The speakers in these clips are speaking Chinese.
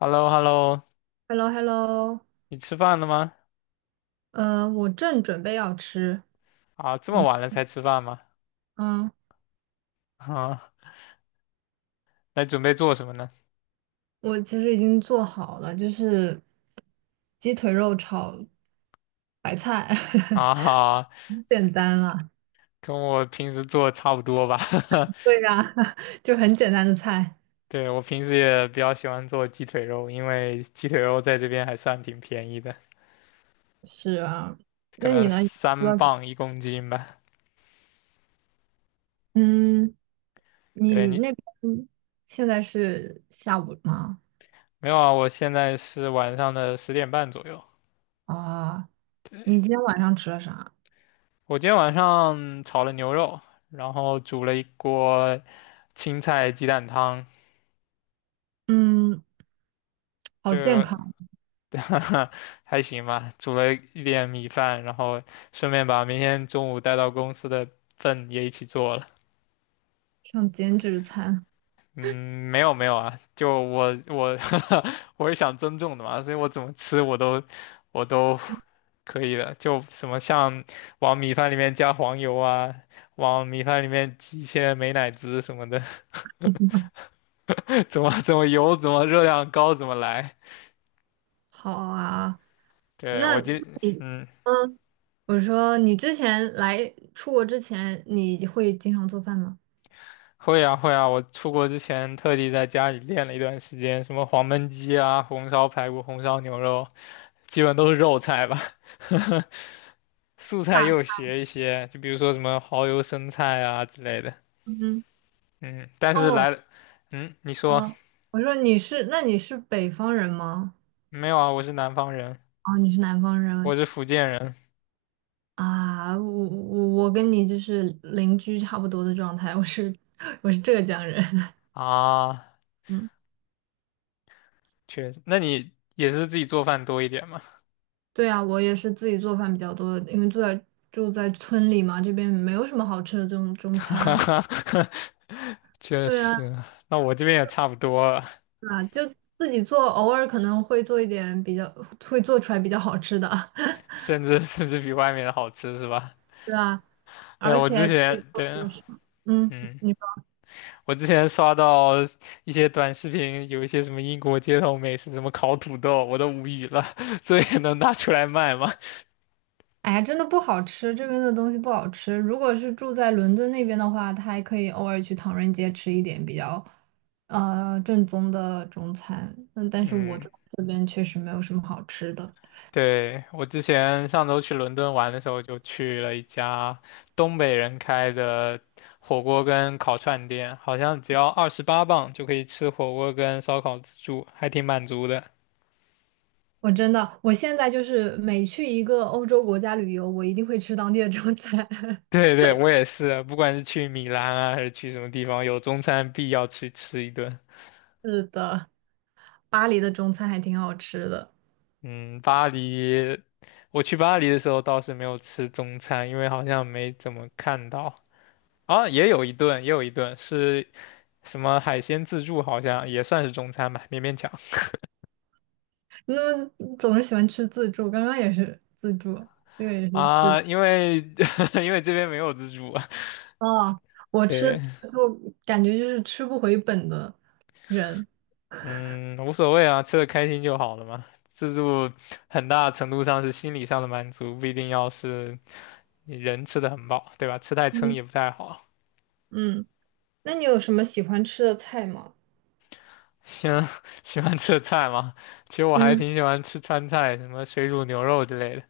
h e l l o h e l l o Hello，Hello。你吃饭了吗？我正准备要吃。啊，这么你，晚了才吃饭吗？嗯，啊，那准备做什么呢？我其实已经做好了，就是鸡腿肉炒白菜，啊，很简单了。跟我平时做差不多吧。对呀，就很简单的菜。对，我平时也比较喜欢做鸡腿肉，因为鸡腿肉在这边还算挺便宜的，是啊，可那你能呢？你吃三了什磅一公斤吧。嗯，对你你，那边现在是下午吗？没有啊，我现在是晚上的10点半左右。啊，对，你今天晚上吃了啥？我今天晚上炒了牛肉，然后煮了一锅青菜鸡蛋汤。嗯，好健就 康，还行吧，煮了一点米饭，然后顺便把明天中午带到公司的份也一起做了。像减脂餐。嗯，没有没有啊，就我 我是想增重的嘛，所以我怎么吃我都可以的，就什么像往米饭里面加黄油啊，往米饭里面挤一些美乃滋什么的，怎么油怎么热量高怎么来。好啊，对，我那今嗯嗯，我说你之前来出国之前，你会经常做饭吗？会啊会啊，我出国之前特地在家里练了一段时间，什么黄焖鸡啊、红烧排骨、红烧牛肉，基本都是肉菜吧。素菜大菜，又学一些，就比如说什么蚝油生菜啊之类的。嗯嗯，但是哦，来了，嗯，你说哦，我说你是，那你是北方人吗？没有啊？我是南方人，哦，你是南方我人是福建人。啊？我跟你就是邻居差不多的状态，我是 我是浙江人。啊，嗯，确实，那你也是自己做饭多一点嘛？对啊，我也是自己做饭比较多，因为住在村里嘛，这边没有什么好吃的这种中餐。确对啊，实，那我这边也差不多了，啊，就自己做，偶尔可能会做一点比较，会做出来比较好吃的。甚至比外面的好吃是吧？是啊，对，而我且之前这对，个是嗯，嗯，你说，我之前刷到一些短视频，有一些什么英国街头美食，什么烤土豆，我都无语了。这也能拿出来卖吗？哎呀，真的不好吃，这边的东西不好吃。如果是住在伦敦那边的话，他还可以偶尔去唐人街吃一点比较，正宗的中餐。嗯，但是我嗯，这这边确实没有什么好吃的。对，我之前上周去伦敦玩的时候，就去了一家东北人开的火锅跟烤串店，好像只要28磅就可以吃火锅跟烧烤自助，还挺满足的。我真的，我现在就是每去一个欧洲国家旅游，我一定会吃当地的中餐。对对，我也是，不管是去米兰啊，还是去什么地方，有中餐必要去吃一顿。是的，巴黎的中餐还挺好吃的。嗯，巴黎，我去巴黎的时候倒是没有吃中餐，因为好像没怎么看到。啊，也有一顿，也有一顿是什么海鲜自助，好像也算是中餐吧，勉勉强。那总是喜欢吃自助，刚刚也是自助，这个也是自。啊，因为 因为这边没有自助啊。哦，我吃，对，我感觉就是吃不回本的人。嗯，无所谓啊，吃的开心就好了嘛。自助很大程度上是心理上的满足，不一定要是你人吃的很饱，对吧？吃太撑嗯，也不太好。嗯，那你有什么喜欢吃的菜吗？喜欢 喜欢吃的菜吗？其实我还嗯挺喜欢吃川菜，什么水煮牛肉之类的。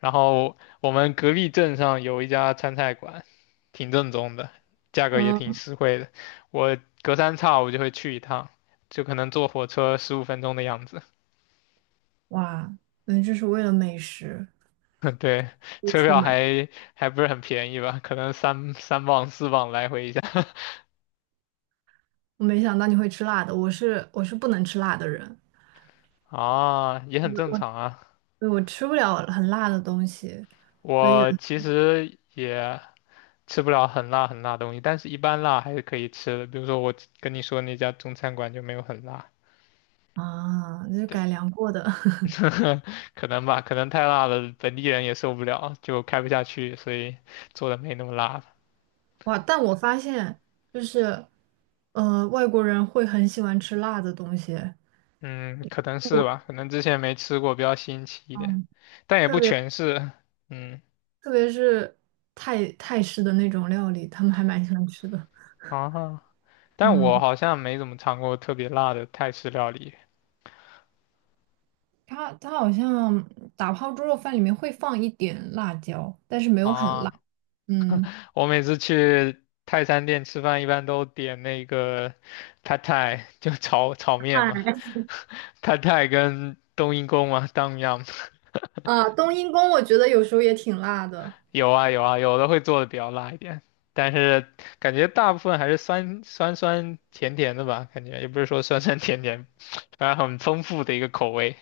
然后我们隔壁镇上有一家川菜馆，挺正宗的，价格也挺嗯，实惠的。我隔三差五就会去一趟，就可能坐火车15分钟的样子。哇，那就是为了美食 对，不车出票门。还不是很便宜吧？可能三磅四磅来回一下。 我没想到你会吃辣的，我是不能吃辣的人，啊，也很正常啊。所以我吃不了很辣的东西。所以有我其实也吃不了很辣很辣的东西，但是一般辣还是可以吃的。比如说我跟你说那家中餐馆就没有很辣，啊，那就改对，良过的。可能吧，可能太辣了，本地人也受不了，就开不下去，所以做的没那么辣了。哇，但我发现就是，外国人会很喜欢吃辣的东西。嗯，可能是吧，可能之前没吃过，比较新奇一点，嗯。但也不特别。全是。嗯。特别是泰式的那种料理，他们还蛮喜欢吃的。啊，但我嗯，好像没怎么尝过特别辣的泰式料理。它好像打泡猪肉饭里面会放一点辣椒，但是没有很辣。啊，嗯我每次去泰餐店吃饭，一般都点那个 p a t a i 就炒炒面嘛 啊 p a t a i 跟冬阴功嘛当 o m。 啊，冬阴功我觉得有时候也挺辣的。有啊有啊，有的会做的比较辣一点，但是感觉大部分还是酸酸甜甜的吧，感觉也不是说酸酸甜甜，反正很丰富的一个口味，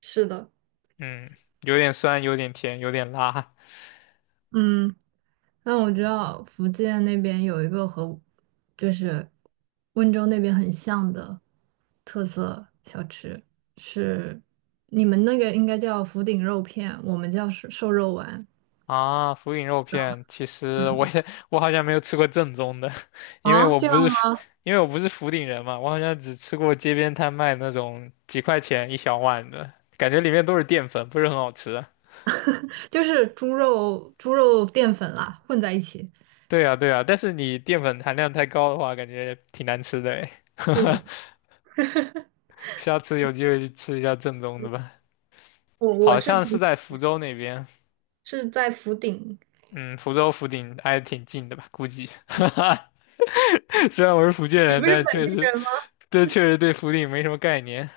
是的，嗯，有点酸，有点甜，有点辣。嗯，那我知道福建那边有一个和就是温州那边很像的特色小吃，是你们那个应该叫福鼎肉片，我们叫瘦瘦肉丸。啊，福鼎肉片，其实我也 我好像没有吃过正宗的，因为啊，我这样不是福吗？因为我不是福鼎人嘛，我好像只吃过街边摊卖那种几块钱一小碗的，感觉里面都是淀粉，不是很好吃啊。就是猪肉、猪肉淀粉啦，混在一起。对呀，对呀，但是你淀粉含量太高的话，感觉挺难吃的诶。是的，下次有机会去吃一下正宗的吧，我好是像是挺在福州那边。是在福鼎，嗯，福州福鼎挨得挺近的吧？估计，虽然我是福建你不人，是但是本确地实，人吗？这确实对福鼎没什么概念。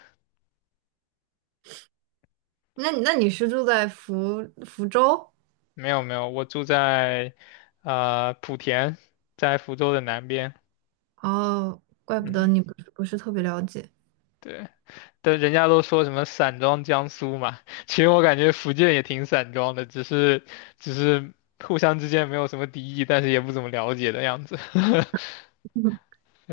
那你是住在福州？没有没有，我住在呃莆田，在福州的南边。哦，怪不得嗯，你不是特别了解。对，但人家都说什么散装江苏嘛，其实我感觉福建也挺散装的，只是互相之间没有什么敌意，但是也不怎么了解的样子。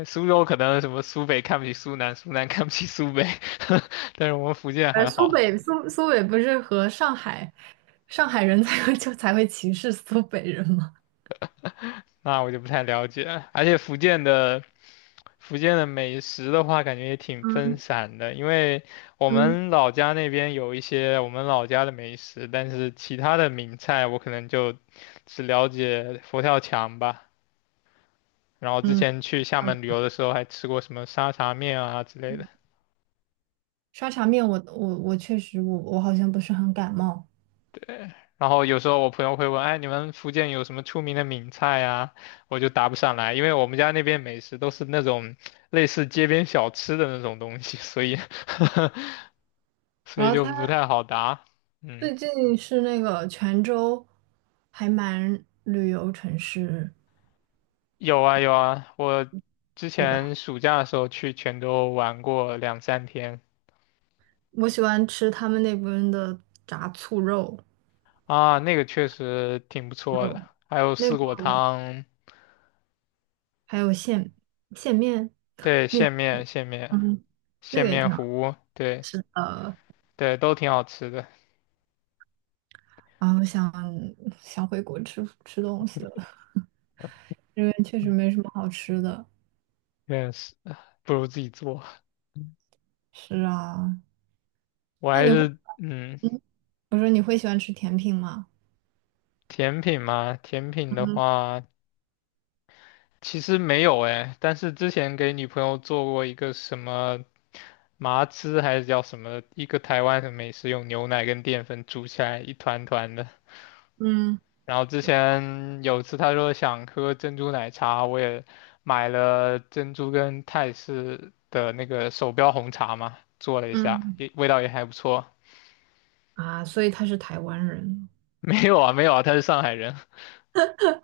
苏州可能什么苏北看不起苏南，苏南看不起苏北，但是我们福建还苏好，北苏苏北不是和上海人才会歧视苏北人吗？那我就不太了解了。而且福建的美食的话，感觉也挺分嗯散的，因为我嗯，们老家那边有一些我们老家的美食，但是其他的名菜我可能就只了解佛跳墙吧。然后之嗯，前去厦好的。门旅游的时候，还吃过什么沙茶面啊之类的。沙茶面我确实我好像不是很感冒。然后有时候我朋友会问，哎，你们福建有什么出名的闽菜呀？我就答不上来，因为我们家那边美食都是那种类似街边小吃的那种东西，所以 所然以后就他。不太好答。嗯，最近是那个泉州，还蛮旅游城市，有啊有啊，我之对吧？前暑假的时候去泉州玩过两三天。我喜欢吃他们那边的炸醋肉啊，那个确实挺不错的，肉，还有那四个果汤，还有线线面对，面，线面线面嗯，那线个也面挺好糊，对吃的。对，都挺好吃的，啊我想想回国吃吃东西了，这边确实没什么好吃的。但是不如自己做。是啊，我那还你会，是嗯，嗯，我说你会喜欢吃甜品吗？甜品嘛，甜品的嗯话其实没有哎，但是之前给女朋友做过一个什么麻糍还是叫什么，一个台湾的美食，用牛奶跟淀粉煮起来一团团的。嗯然后之前有次她说想喝珍珠奶茶，我也买了珍珠跟泰式的那个手标红茶嘛，做了一下，嗯也味道也还不错。啊，所以他是台湾人。没有啊，没有啊，他是上海人。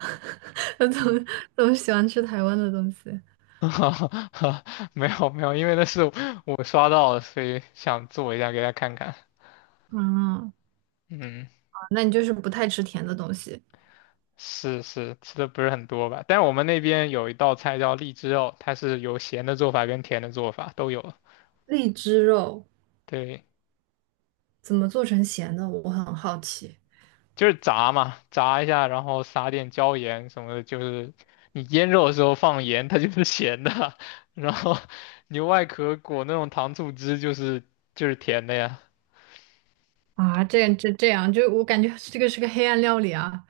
我总 喜欢吃台湾的东西。哈哈哈，没有没有，因为那是我刷到的，所以想做一下给他看看。嗯，嗯，啊那你就是不太吃甜的东西。是是，吃的不是很多吧？但我们那边有一道菜叫荔枝肉，它是有咸的做法跟甜的做法都有。荔枝肉对，怎么做成咸的？我很好奇。就是炸嘛，炸一下，然后撒点椒盐什么的，就是你腌肉的时候放盐，它就是咸的，然后牛外壳裹那种糖醋汁，就是甜的呀。啊，这样，就我感觉这个是个黑暗料理啊。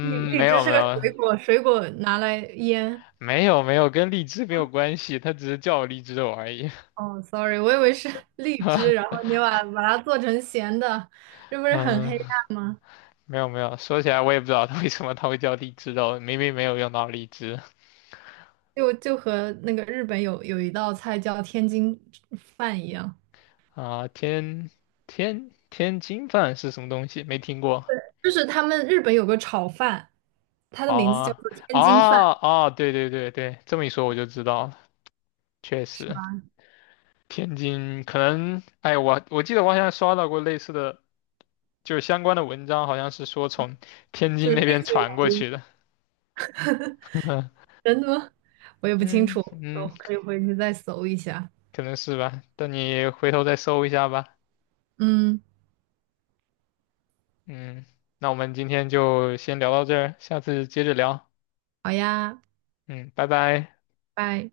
荔荔没枝有是没个有，水果，水果拿来腌。没有没有，跟荔枝没有关系，它只是叫我荔枝肉而已。哦，sorry，我以为是 荔枝，然后你把它做成咸的，这不 是很嗯，黑暗吗？没有没有，说起来我也不知道它为什么它会叫荔枝肉，明明没有用到荔枝。就和那个日本有一道菜叫天津饭一样，啊。天津饭是什么东西？没听过。就是他们日本有个炒饭。它的名字叫做啊天啊津饭，啊！对对对对，这么一说我就知道了，确是实吗？天津可能，哎，我记得我好像刷到过类似的，就是相关的文章，好像是说从天津是那类边似于南传过音去的。真的吗？我也不清楚，嗯我嗯，可以回去再搜一下。可能是吧。等你回头再搜一下吧。嗯，嗯，那我们今天就先聊到这儿，下次接着聊。好呀，嗯，拜拜。拜。